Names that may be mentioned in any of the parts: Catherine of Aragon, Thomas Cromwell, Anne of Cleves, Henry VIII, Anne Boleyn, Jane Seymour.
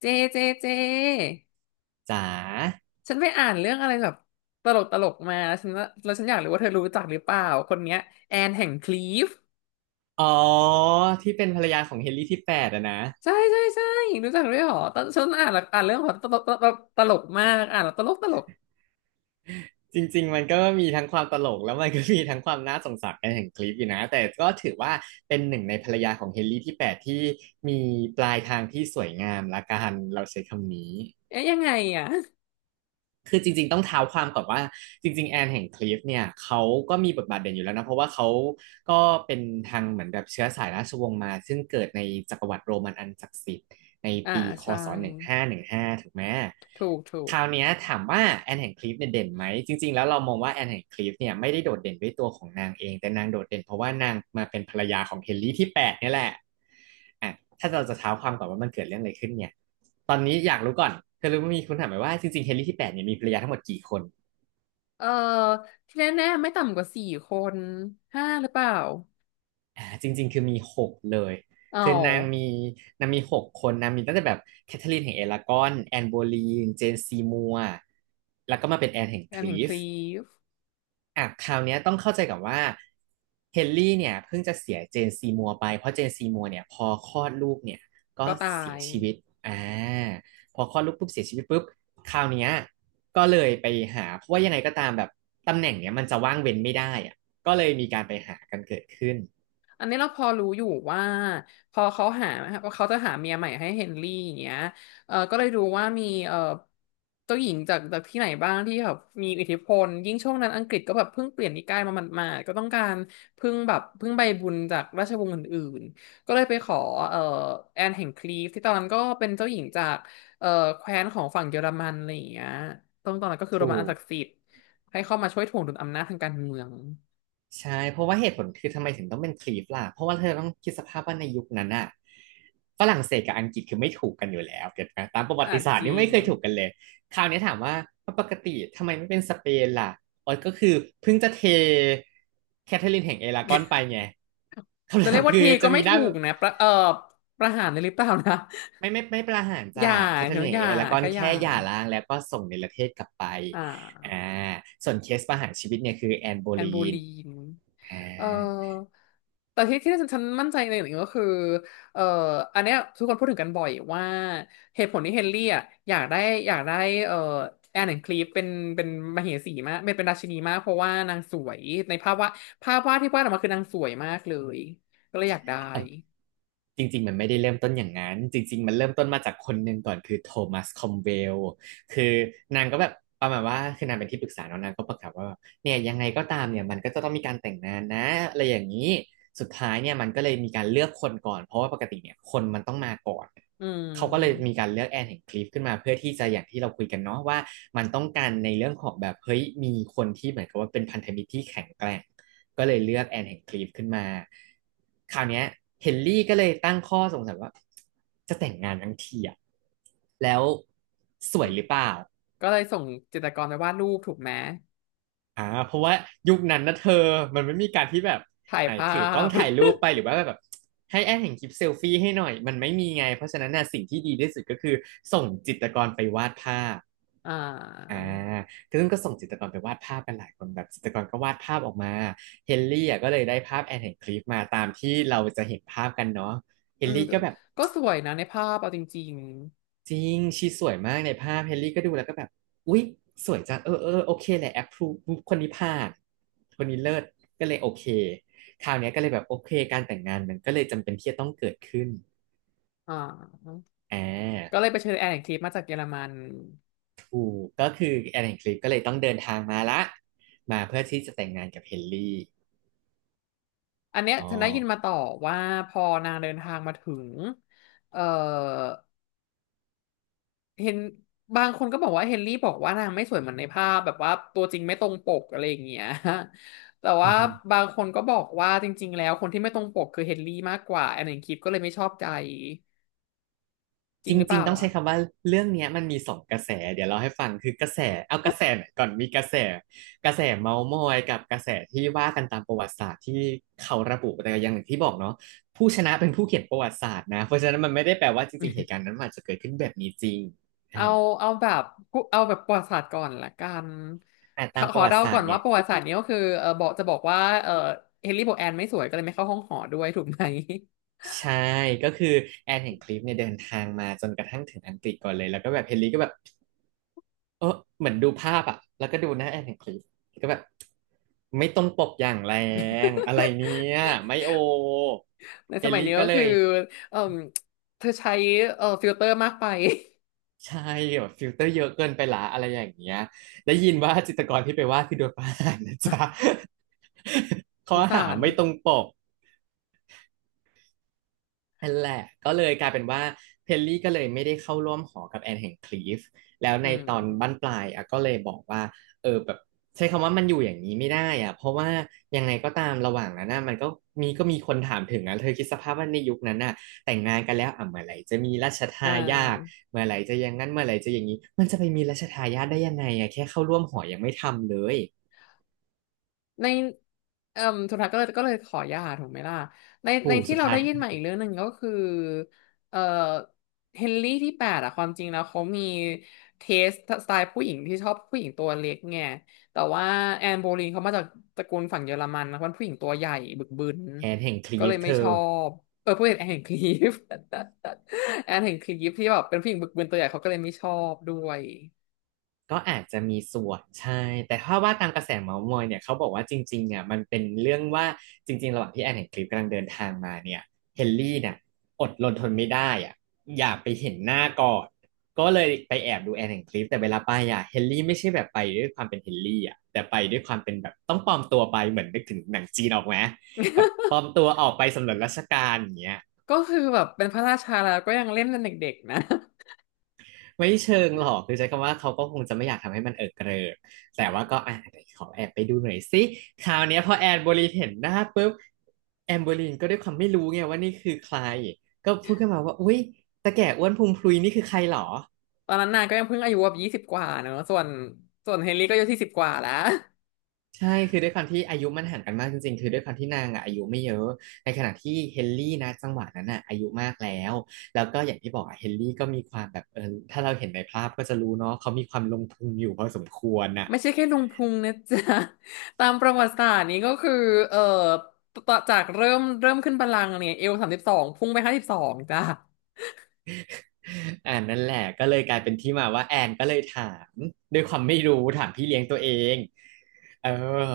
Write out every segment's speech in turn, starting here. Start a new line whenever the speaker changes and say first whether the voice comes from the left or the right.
left: เจเจเจ
right: จ๋า
left: ฉันไปอ่านเรื่องอะไรแบบตลกตลกมาฉันว่าแล้วฉันอยากรู้ว่าเธอรู้จักหรือเปล่าคนเนี้ยแอนแห่งคลีฟ
right: อ๋อที่เป็นภรรยาของเฮนรี่ที่แปดอะนะ
left: ใช่ใช่ใช่รู้จักด้วยเหรอตอนฉันอ่านแล้วอ่านเรื่องของตลกตลกตลกมากอ่านแล้วตลกตลก
right: จริงๆมันก็มีทั้งความตลกแล้วมันก็มีทั้งความน่าสงสารแห่งคลิปอยู่นะแต่ก็ถือว่าเป็นหนึ่งในภรรยาของเฮนรี่ที่แปดที่มีปลายทางที่สวยงามละกันเราใช้คำนี้
left: เอ๊ะยังไงอ่ะ
right: คือจริงๆต้องเท้าความก่อนว่าจริงๆ แอนแห่งคลิฟเนี่ยเขาก็มีบทบาทเด่นอยู่แล้วนะเพราะว่าเขาก็เป็นทางเหมือนแบบเชื้อสายราชวงศ์มาซึ่งเกิดในจักรวรรดิโรมันอันศักดิ์สิทธิ์ ใน
left: อ่า
right: ปีค
left: ใช่
right: ศ1515ถูกไหม
left: ถูกถู
right: ค
left: ก
right: ราวเนี้ยถามว่าแอนแห่งคลิฟเนี่ยเด่นไหมจริงๆแล้วเรามองว่าแอนแห่งคลิฟเนี่ยไม่ได้โดดเด่นด้วยตัวของนางเองแต่นางโดดเด่นเพราะว่านางมาเป็นภรรยาของเฮนรี่ที่แปดเนี่ยแหละอ่ะถ้าเราจะเท้าความก่อนว่ามันเกิดเรื่องอะไรขึ้นเนี่ยตอนนี้อยากรู้ก่อนเธอรู้ไหมมีคุณถามไหมว่าจริงๆเฮนรี่ที่แปดเนี่ยมีภรรยาทั้งหมดกี่คน
left: เออที่แน่ๆไม่ต่ำกว่าสี่คนห้าหรือเปล่า
right: อ่าจริงๆคือมีหกเลย
left: อ๋อ
right: คือนางมีหกคนนางมีตั้งแต่แบบแคทเธอรีนแห่งเอลากอนแอนโบลีนเจนซีมัวแล้วก็มาเป็นแอนแห่ง
left: แอ
right: ค
left: น
right: ลี
left: แห่งค
right: ฟ
left: ลีฟ
right: อ่ะคราวเนี้ยต้องเข้าใจกับว่าเฮนรี่เนี่ยเพิ่งจะเสียเจนซีมัวไปเพราะเจนซีมัวเนี่ยพอคลอดลูกเนี่ยก็
left: ก็ตา
right: เสีย
left: ย
right: ชีวิตอ่าพอคลอดลูกปุ๊บเสียชีวิตปุ๊บคราวเนี้ยก็เลยไปหาเพราะว่ายังไงก็ตามแบบตำแหน่งเนี่ยมันจะว่างเว้นไม่ได้อ่ะก็เลยมีการไปหากันเกิดขึ้น
left: อันนี้เราพอรู้อยู่ว่าพอเขาหาว่าเขาจะหาเมียใหม่ให้เฮนรี่อย่างเงี้ยเออก็เลยรู้ว่ามีเจ้าหญิงจากที่ไหนบ้างที่แบบมีอิทธิพลยิ่งช่วงนั้นอังกฤษก็แบบเพิ่งเปลี่ยนนิกายมาหมาดๆก็ต้องการพึ่งใบบุญจากราชวงศ์อื่นๆก็เลยไปขอเออแอนแห่งคลีฟที่ตอนนั้นก็เป็นเจ้าหญิงจากเออแคว้นของฝั่งเยอรมันอะไรอย่างเงี้ยตรงตอนนั้นก็คือโร
right: ถู
left: มันอั
right: ก
left: นศักดิ์สิทธิ์ให้เข้ามาช่วยถ่วงดุลอำนาจทางการเมือง
right: ใช่เพราะว่าเหตุผลคือทำไมถึงต้องเป็นคลีฟล่ะเพราะว่าเธอต้องคิดสภาพว่าในยุคนั้นอะฝรั่งเศสกับอังกฤษคือไม่ถูกกันอยู่แล้วเก็ตไหมตามประวั
left: อ่ะ
right: ติศาสต
left: จ
right: ร์
left: ริ
right: นี่ไม่
left: ง
right: เคยถูกกันเลยคราวนี้ถามว่าปกติทำไมไม่เป็นสเปนล่ะอ๋อก็คือเพิ่งจะเทแคทเธอรีนแห่งเอรากอนไปไงคำ
left: จะเรี
right: ถา
left: ย
right: ม
left: กว่า
right: คือ
left: ที
right: จะ
left: ก็
right: มี
left: ไม่
right: หน้า
left: ถูกนะประหารเลยหรือเปล่านะ
right: ไม่ประหาร
left: อ
right: จ้า
left: ย่า
right: แคทเธอ
left: ถึ
right: รีน
left: ง
right: แห่
left: อ
right: ง
left: ย่า
right: เอรากอน
left: แค่อย่า
right: แค่หย่าร้างแล้วก็ส่งเนรเทศกลับไป
left: อ่
right: อ่า
left: า
right: ส่วนเคสประหารชีวิตเนี่ยคือแอนโบ
left: แอ
right: ลี
left: นโบ
right: น
left: ลีน
right: อ่
left: เออแต่ที่ฉันมั่นใจในอย่างหนึ่งก็คือเอออันเนี้ยทุกคนพูดถึงกันบ่อยว่าเหตุผลที่เฮนรี่อ่ะอยากได้อยากได้เออแอนคลีฟเป็นมเหสีมากเป็นราชินีมากเพราะว่านางสวยในภาพวาดภาพวาดที่วาดออกมาคือนางสวยมากเลยก็เลยอยากได้
right: า จริงๆมันไม่ได้เริ่มต้นอย่างนั้นจริงๆมันเริ่มต้นมาจากคนหนึ่งก่อนคือโทมัสคอมเวลคือนางก็แบบประมาณว่าคือนางเป็นที่ปรึกษาเนาะนางก็ประกาศว่าเนี่ยยังไงก็ตามเนี่ยมันก็จะต้องมีการแต่งงานนะอะไรอย่างนี้สุดท้ายเนี่ยมันก็เลยมีการเลือกคนก่อนเพราะว่าปกติเนี่ยคนมันต้องมาก่อน
left: อื
right: เขาก็เลยมี
left: ม
right: การเลือกแอนแห่งคลิฟขึ้นมาเพื่อที่จะอย่างที่เราคุยกันเนาะว่ามันต้องการในเรื่องของแบบเฮ้ยมีคนที่เหมือนกับว่าเป็นพันธมิตรที่แข็งแกร่ง ก็เลยเลือกแอนแห่งคลีฟขึ้นมาคราวนี้เฮนรี่ก็เลยตั้งข้อสงสัยว่าจะแต่งงานทั้งทีอะแล้วสวยหรือเปล่า
left: ก็เลยส่งจิตรกรไปวาดรูปถูกไหม
right: อ่าเพราะว่ายุคนั้นนะเธอมันไม่มีการที่แบบ
left: ถ่าย
right: ไหน
left: ภา
right: ถือกล้อง
left: พ
right: ถ่ายรูปไปหรือว่าแบบให้แอนแห่งคลิปเซลฟี่ให้หน่อยมันไม่มีไงเพราะฉะนั้นน่ะสิ่งที่ดีที่สุดก็คือส่งจิตรกรไปวาดภาพ
left: อ่
right: อ่า
left: า
right: คือซึ่งก็ส่งจิตรกรไปวาดภาพกันหลายคนแบบจิตรกรก็วาดภาพออกมาเฮนรี่อ่ะก็เลยได้ภาพแอนแห่งคลิฟมาตามที่เราจะเห็นภาพกันเนาะเฮ
left: อื
right: น
left: ม
right: รี่
left: ก็
right: ก็แบบ
left: ก็สวยนะในภาพเอาจริง
right: จริงชีสวยมากในภาพเฮนรี่ก็ดูแล้วก็แบบอุ๊ยสวยจังเออเออโอเคแหละแอปพรูคนนี้ผ่านคนนี้เลิศก็เลยโอเคคราวเนี้ยก็เลยแบบโอเคการแต่งงานมันก็เลยจำเป็นที่จะต้องเกิดขึ้น
left: ๆอ่า
right: อ่
left: ก็
right: า
left: เลยไปเชิญแอนคลิปมาจากเยอรมัน
right: ถูกก็คือแอนแห่งคลิฟก็เลยต้องเดินทางมาละมาเพื่อที่จะแต่งงานกับเฮนรี่
left: อันเนี้ย
right: อ๋อ
left: ฉันได้ยินมาต่อว่าพอนางเดินทางมาถึงเอ่อเห็นบางคนก็บอกว่าเฮนรี่บอกว่านางไม่สวยเหมือนในภาพแบบว่าตัวจริงไม่ตรงปกอะไรอย่างเงี้ย แต่ว่าบางคนก็บอกว่าจริงๆแล้วคนที่ไม่ตรงปกคือเฮนรี่มากกว่าแอนแอนคลิปก็เลยไม่ชอบใจจ
right: จ
left: ริงหรือเป
right: ริง
left: ล่า
right: ๆต้องใช้
left: อ่ะ
right: คำว่าเรื่องเนี้ยมันมีสองกระแสเดี๋ยวเราให้ฟังคือกระแสเอากระแสไหนก่อนมีกระแสเมาท์มอยกับกระแสที่ว่ากันตามประวัติศาสตร์ที่เขาระบุแต่อย่างที่บอกเนาะผู้ชนะเป็นผู้เขียนประวัติศาสตร์นะเพราะฉะนั้นมันไม่ได้แปลว่าจริงๆเหตุการณ์นั้นมันอาจจะเกิดขึ้นแบบนี้จริง
left: เอา
right: อ่า
left: เอาแบบเอาแบบประวัติศาสตร์ก่อนละกัน
right: แต่
left: ข
right: ตา
left: อ
right: มป
left: ข
right: ระ
left: อ
right: วั
left: เดา
right: ติศา
left: ก่
right: สต
left: อน
right: ร์เนี่
left: ว่า
right: ย
left: ประวัติศาสตร์นี้ก็คือบอกจะบอกว่าเออเฮนรี่โบแอนไม่สวยก็เลยไม่เข้าห้องหอด้วยถูกไหม
right: ใช่ก็คือแอนแห่งคลิปเนี่ยเดินทางมาจนกระทั่งถึงอังกฤษก่อนเลยแล้วก็แบบเฮนรี่ก็แบบ เออเหมือนดูภาพอ่ะแล้วก็ดูหน้าแอนแห่งคลิปก็แบบไม่ต้องปบอย่างแรงอะไรเนี่ยไม่โอ
left: ใน
right: เอ
left: ส
right: ล
left: มัย
right: ลี่
left: นี้
right: ก็
left: ก็
right: เล
left: คือ
right: ย
left: เออเธอใช้ฟิลเตอร์มากไป
right: ใช่แบบฟิลเตอร์เยอะเกินไปละอะไรอย่างเงี้ยได้ยินว่าจิตรกรที่ไปวาดคือโดนประหารนะจ๊ะ
left: ส
right: ข้อ
left: ง
right: หา
left: สาร
right: ไม่ตรงปก นั่นแหละก็เลยกลายเป็นว่าเพลลี่ก็เลยไม่ได้เข้าร่วมหอกับแอนแห่งคลีฟแล้ว
left: อื
right: ในตอนบั้น
left: ม
right: ปลายอ่ะก็เลยบอกว่าเออแบบใช้คำว่ามันอยู่อย่างนี้ไม่ได้อ่ะเพราะว่ายังไงก็ตามระหว่างนั้นน่ะมันก็มีก็มีคนถามถึงนะเธอคิดสภาพว่าในยุคนั้นน่ะแต่งงานกันแล้วอ่ะเมื่อไหร่จะมีราช
left: อ่
right: ทายาท
left: า
right: เมื่อไหร่จะอย่างนั้นเมื่อไหร่จะอย่างนี้มันจะไปมีราชทายาทได้ยังไงอ่ะแค่เข้าร่วมหอยังไม่ทำเลย
left: ในเอ่มสุดท้ายก็เลยขอหย่าถูกไหมล่ะใน
right: ปู่
left: ที่
right: สุด
left: เรา
right: ท้าย
left: ได้ยินมาอีกเรื่องหนึ่งก็คือเอ่อเฮนรี่ที่แปดอะความจริงแล้วเขามีเทสสไตล์ผู้หญิงที่ชอบผู้หญิงตัวเล็กไงแต่ว่าแอนโบลีนเขามาจากตระกูลฝั่งเยอรมันนะเป็นผู้หญิงตัวใหญ่บึกบึน
right: แอนแห่งคลี
left: ก็เล
right: ฟ
left: ย
right: เธ
left: ไม่ช
right: อ
left: อบผู้หญิงแอนแห่งคลีฟ แอนแห่งคลีฟ ที่แบบเป็นผู้หญิงบึกบึนตัวใหญ่เขาก็เลยไม่ชอบด้วย
right: ก็อาจจะมีส่วนใช่ แต่ถ้าว่าตามกระแสเมาส์มอยเนี่ยเขาบอกว่าจริงๆเนี่ยมันเป็นเรื่องว่าจริงๆระหว่างที่แอนเห็นคลิปกำลังเดินทางมาเนี่ยเฮนรี่เนี่ยอดรนทนไม่ได้อ่ะอยากไปเห็นหน้าก่อนก็เลยไปแอบดูแอนเห็นคลิปแต่เวลาไปอ่ะเฮนรี่ไม่ใช่แบบไปด้วยความเป็นเฮนรี่อ่ะแต่ไปด้วยความเป็นแบบต้องปลอมตัวไปเหมือนนึกถึงหนังจีนออกไหมแบบปลอมตัวออกไปสำรวจราชการอย่างเงี้ย
left: ก็คือแบบเป็นพระราชาแล้วก็ยังเล่นเป็นเด็กๆนะ
right: ไม่เชิงหรอกคือใช้คำว่าเขาก็คงจะไม่อยากทำให้มันเอิกเกริกแต่ว่าก็อ่ะไหขอแอบไปดูหน่อยสิคราวเนี้ยพอแอนโบลีนเห็นหน้าปุ๊บแอนโบลีนก็ด้วยความไม่รู้ไงว่านี่คือใครก็พูดขึ้นมาว่าอุ๊ยตาแก่อ้วนพุงพลุยนี่คือใครหรอ
left: ตอนนั้นนางก็ยังเพิ่งอายุแบบ20กว่าเนอะ ส่วนเฮนรี่ก็อายุที่สิบกว่าแล้ว
right: ใช่คือด้วยความที่อายุมันห่างกันมากจริงๆคือด้วยความที่นางอะอายุไม่เยอะในขณะที่เฮนรี่นะจังหวะนั้นอ่ะอายุมากแล้วแล้วก็อย่างที่บอกอะเฮนรี่ก็มีความแบบถ้าเราเห็นในภาพก็จะรู้เนาะเขามีความลงทุนอยู่พอสมควรอ่ะ
left: ไม่ใช่แค่ลุงพุงนะจ๊ะ ตามประวัติศาสตร์นี้ก็คือเอ่อต่อจากเริ่มขึ้นบัลลังก์เนี่ยเอว32พุ่งไป52จ้ะ
right: นั่นแหละก็เลยกลายเป็นที่มาว่าแอนก็เลยถามด้วยความไม่รู้ถามพี่เลี้ยงตัวเองเออ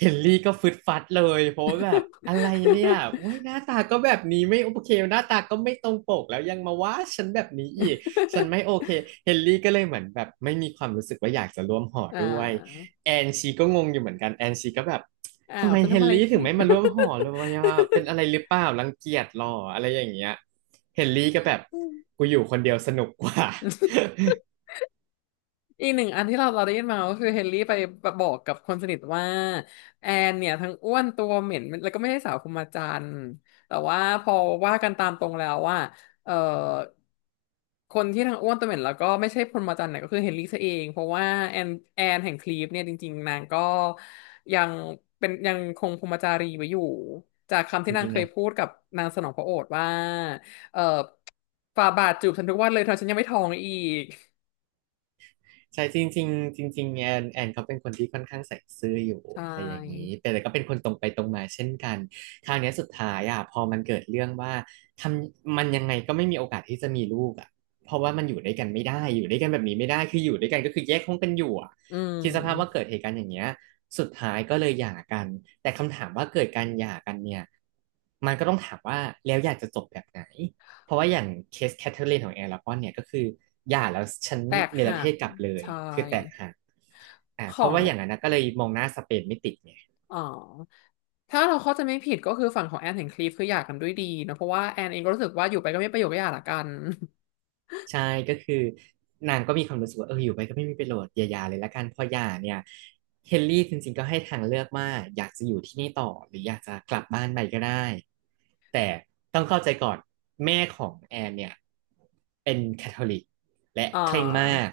right: เฮนรี่ก็ฟึดฟัดเลยเพราะว่าแบบอะไรเนี่ยเว้ยหน้าตาก็แบบนี้ไม่โอเคหน้าตาก็ไม่ตรงปกแล้วยังมาว่าฉันแบบนี้อีกฉันไม่โอเคเฮนรี่ก็เลยเหมือนแบบไม่มีความรู้สึกว่าอยากจะร่วมหอ
left: อ่
right: ด้วย
left: า
right: แอนชีก็งงอยู่เหมือนกันแอนชีก็แบบ
left: อ้า
right: ทำ
left: ว
right: ไม
left: ฉัน
right: เฮ
left: ทำ
right: น
left: อะไร
right: รี่ถึ
left: ผิ
right: ง
left: ด
right: ไม่มาร่วมหอ เลยวะเป็นอะไรหรือเปล่ารังเกียจหรออะไรอย่างเงี้ยเฮนรี่ก็แบบ
left: อื
right: กูอยู่คนเดียวสนุกกว่า
left: อีกหนึ่งอันที่เราได้ยินมาก็คือเฮนรี่ไปบอกกับคนสนิทว่าแอนเนี่ยทั้งอ้วนตัวเหม็นแล้วก็ไม่ใช่สาวคุมาจันทร์แต่ว่าพอว่ากันตามตรงแล้วว่าเอ่อคนที่ทั้งอ้วนตัวเหม็นแล้วก็ไม่ใช่พรหมจันทรย์เนี่ยก็คือเฮนรี่ซะเองเพราะว่าแอนแห่งคลีฟเนี่ยจริงๆนางก็ยังเป็นยังคงพรหมจารีไว้อยู่จากคำ
right: จ
left: ที่นาง
right: ริง
left: เค
right: ๆ
left: ย
right: นะ
left: พูดกับนางสนองพระโอษฐ์ว่าเอ่อฝ่าบาทจูบฉันทุกวันเลยเธอฉันยังไม่ท้องอีก
right: ใช่จริงๆจริงจริงๆแอนเขาเป็นคนที่ค่อนข้างใส่ซื่ออยู่
left: ใช
right: อะไรอย่างนี้
left: ่
right: แต่ก็เป็นคนตรงไปตรงมาเช่นกันคราวเนี้ยสุดท้ายอ่ะพอมันเกิดเรื่องว่าทำมันยังไงก็ไม่มีโอกาสที่จะมีลูกอ่ะเพราะว่ามันอยู่ด้วยกันไม่ได้อยู่ด้วยกันแบบนี้ไม่ได้คืออยู่ด้วยกันก็คือแยกห้องกันอยู่อ่ะ
left: อื
right: คิดสภาพว่าเกิ
left: ม
right: ดเหตุการณ์อย่างเงี้ยสุดท้ายก็เลยหย่ากันแต่คำถามว่าเกิดการหย่ากันเนี่ยมันก็ต้องถามว่าแล้วอยากจะจบแบบไหน เพราะว่าอย่างเคสแคทเธอรีนของแอร์ลาปอนเนี่ยก็คือหย่าแล้วฉัน
left: แตก
right: เนร
left: หั
right: เท
left: ก
right: ศกลับเลย
left: ใช่
right: คือแตกหัก
left: ขอ
right: เพราะ
left: ง
right: ว่าอย่างนั้นนะก็เลยมองหน้าสเปนไม่ติดไง
left: อ๋อถ้าเราเข้าใจไม่ผิดก็คือฝั่งของแอนเห็นคลิปคือหย่ากันด้วยดีเนอะเพราะว่าแอนเองก็รู้สึกว่าอยู่ไปก็ไม่ประโยชน์ก็หย่าละกัน
right: ใช่ก็คือนางก็มีความรู้สึกว่าเอออยู่ไปก็ไม่มีประโยชน์อย่าหย่าเลยละกันพอหย่าเนี่ยเฮนรี่จริงๆก็ให้ทางเลือกว่าอยากจะอยู่ที่นี่ต่อหรืออยากจะกลับบ้านไปก็ได้แต่ต้องเข้าใจก่อนแม่ของแอนเนี่ยเป็นแคทอลิกและ
left: อ่
right: เคร่งมา
left: า
right: ก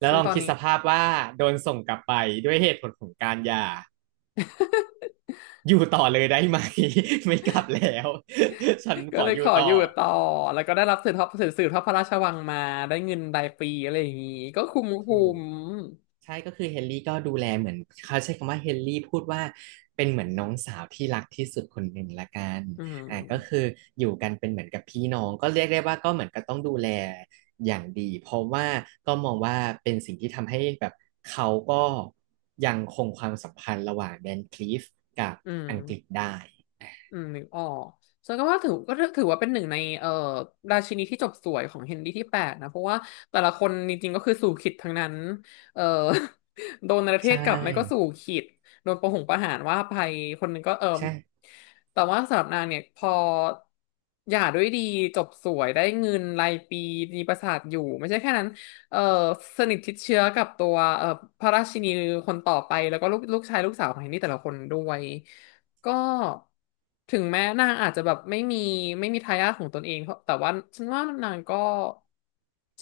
right: แล้ว
left: ซึ่
right: ล
left: ง
right: อง
left: ตอน
right: คิด
left: นี้
right: สภาพว่าโดนส่งกลับไปด้วยเหตุผลของการหย่าอยู่ต่อเลยได้ไหม ไม่กลับแล้ว ฉัน ข
left: ก็
right: อ
left: เลย
right: อ
left: ข
right: ยู่
left: อ
right: ต่
left: อ
right: อ
left: ยู่ต่อแล้วก็ได้รับสืบทอดพระราชวังมาได้เงินรายปีอะไรอย่างงี้ก็คุ้มคุ้
right: ถูก
left: ม
right: ใช่ก็คือเฮนรี่ก็ดูแลเหมือนเขาใช้คำว่าเฮนรี่พูดว่าเป็นเหมือนน้องสาวที่รักที่สุดคนหนึ่งละกัน
left: อื
right: ก็คื
left: ม
right: ออยู่กันเป็นเหมือนกับพี่น้องก็เรียกได้ว่าก็เหมือนก็ต้องดูแลอย่างดีเพราะว่าก็มองว่าเป็นสิ่งที่ทำให้แบบเขาก็ยังคงความสัมพันธ์ระหว่างแดนคลีฟกับ
left: อืม
right: อังกฤษได้
left: อืมนึกออกฉันก็ว่าถือก็ถือว่าเป็นหนึ่งในราชินีที่จบสวยของเฮนรี่ที่แปดนะเพราะว่าแต่ละคนจริงๆก็คือสู่ขิตทั้งนั้นเอ่อ โดนประเท
right: ใช
left: ศกลับไม่ก็สู่
right: ่
left: ขิตโดนประหารว่าไปคนหนึ่งก็เอิ่ม
right: ใช่
left: แต่ว่าสำหรับนางเนี่ยพอหย่าด้วยดีจบสวยได้เงินรายปีมีปราสาทอยู่ไม่ใช่แค่นั้นเอ่อสนิทชิดเชื้อกับตัวพระราชินีคนต่อไปแล้วก็ลูกชายลูกสาวของเฮนรี่แต่ละคนด้วย ก็ถึงแม้นางอาจจะแบบไม่มีทายาทของตนเองเพราะแต่ว่าฉันว่านางก็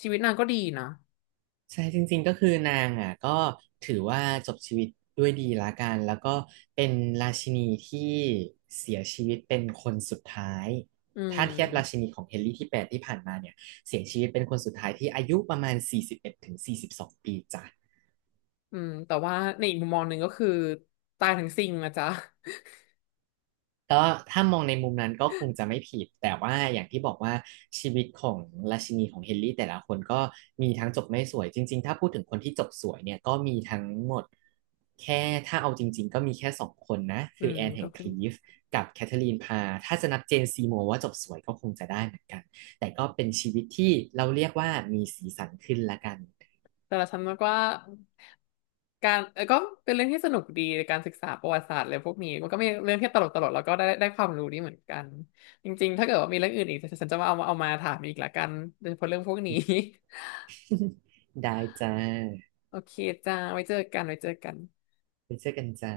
left: ชีวิตนางก็ดีนะ
right: ใช่จริงๆก็คือนางอ่ะก็ถือว่าจบชีวิตด้วยดีละกันแล้วก็เป็นราชินีที่เสียชีวิตเป็นคนสุดท้าย
left: อื
right: ถ้าเทียบราชิ
left: ม
right: นีของเฮนรี่ที่แปดที่ผ่านมาเนี่ยเสียชีวิตเป็นคนสุดท้ายที่อายุประมาณ41 ถึง 42ปีจ้ะ
left: อืมแต่ว่าในอีกมุมมองหนึ่งก็คือตายทั้งซิ่งนะจ๊ะ
right: ก็ถ้ามองในมุมนั้นก็คงจะไม่ผิดแต่ว่าอย่างที่บอกว่าชีวิตของราชินีของเฮนรี่แต่ละคนก็มีทั้งจบไม่สวยจริงๆถ้าพูดถึงคนที่จบสวยเนี่ยก็มีทั้งหมดแค่ถ้าเอาจริงๆก็มีแค่สองคนนะ
left: อื
right: คือ
left: ม
right: แอนแห่
left: ก็
right: งค
left: คือ
right: ลีฟกับแคทเธอรีนพาร์ถ้าจะนับเจนซีโมว์ว่าจบสวยก็คงจะได้เหมือนกันแต่ก็เป็นชีวิตที่เราเรียกว่ามีสีสันขึ้นละกัน
left: แต่ละฉันว่าการก็เป็นเรื่องที่สนุกดีในการศึกษาประวัติศาสตร์อะไรพวกนี้มันก็มีเรื่องที่ตลกตลกแล้วก็ได้ความรู้ดีเหมือนกันจริงๆถ้าเกิดว่ามีเรื่องอื่นอีกฉันจะมาเอามาถามอีกละกันโดยเฉพาะเรื่องพวกนี้
right: ได้จ้า
left: โอเคจ้าไว้เจอกันไว้เจอกัน
right: ไปเจอกันจ้า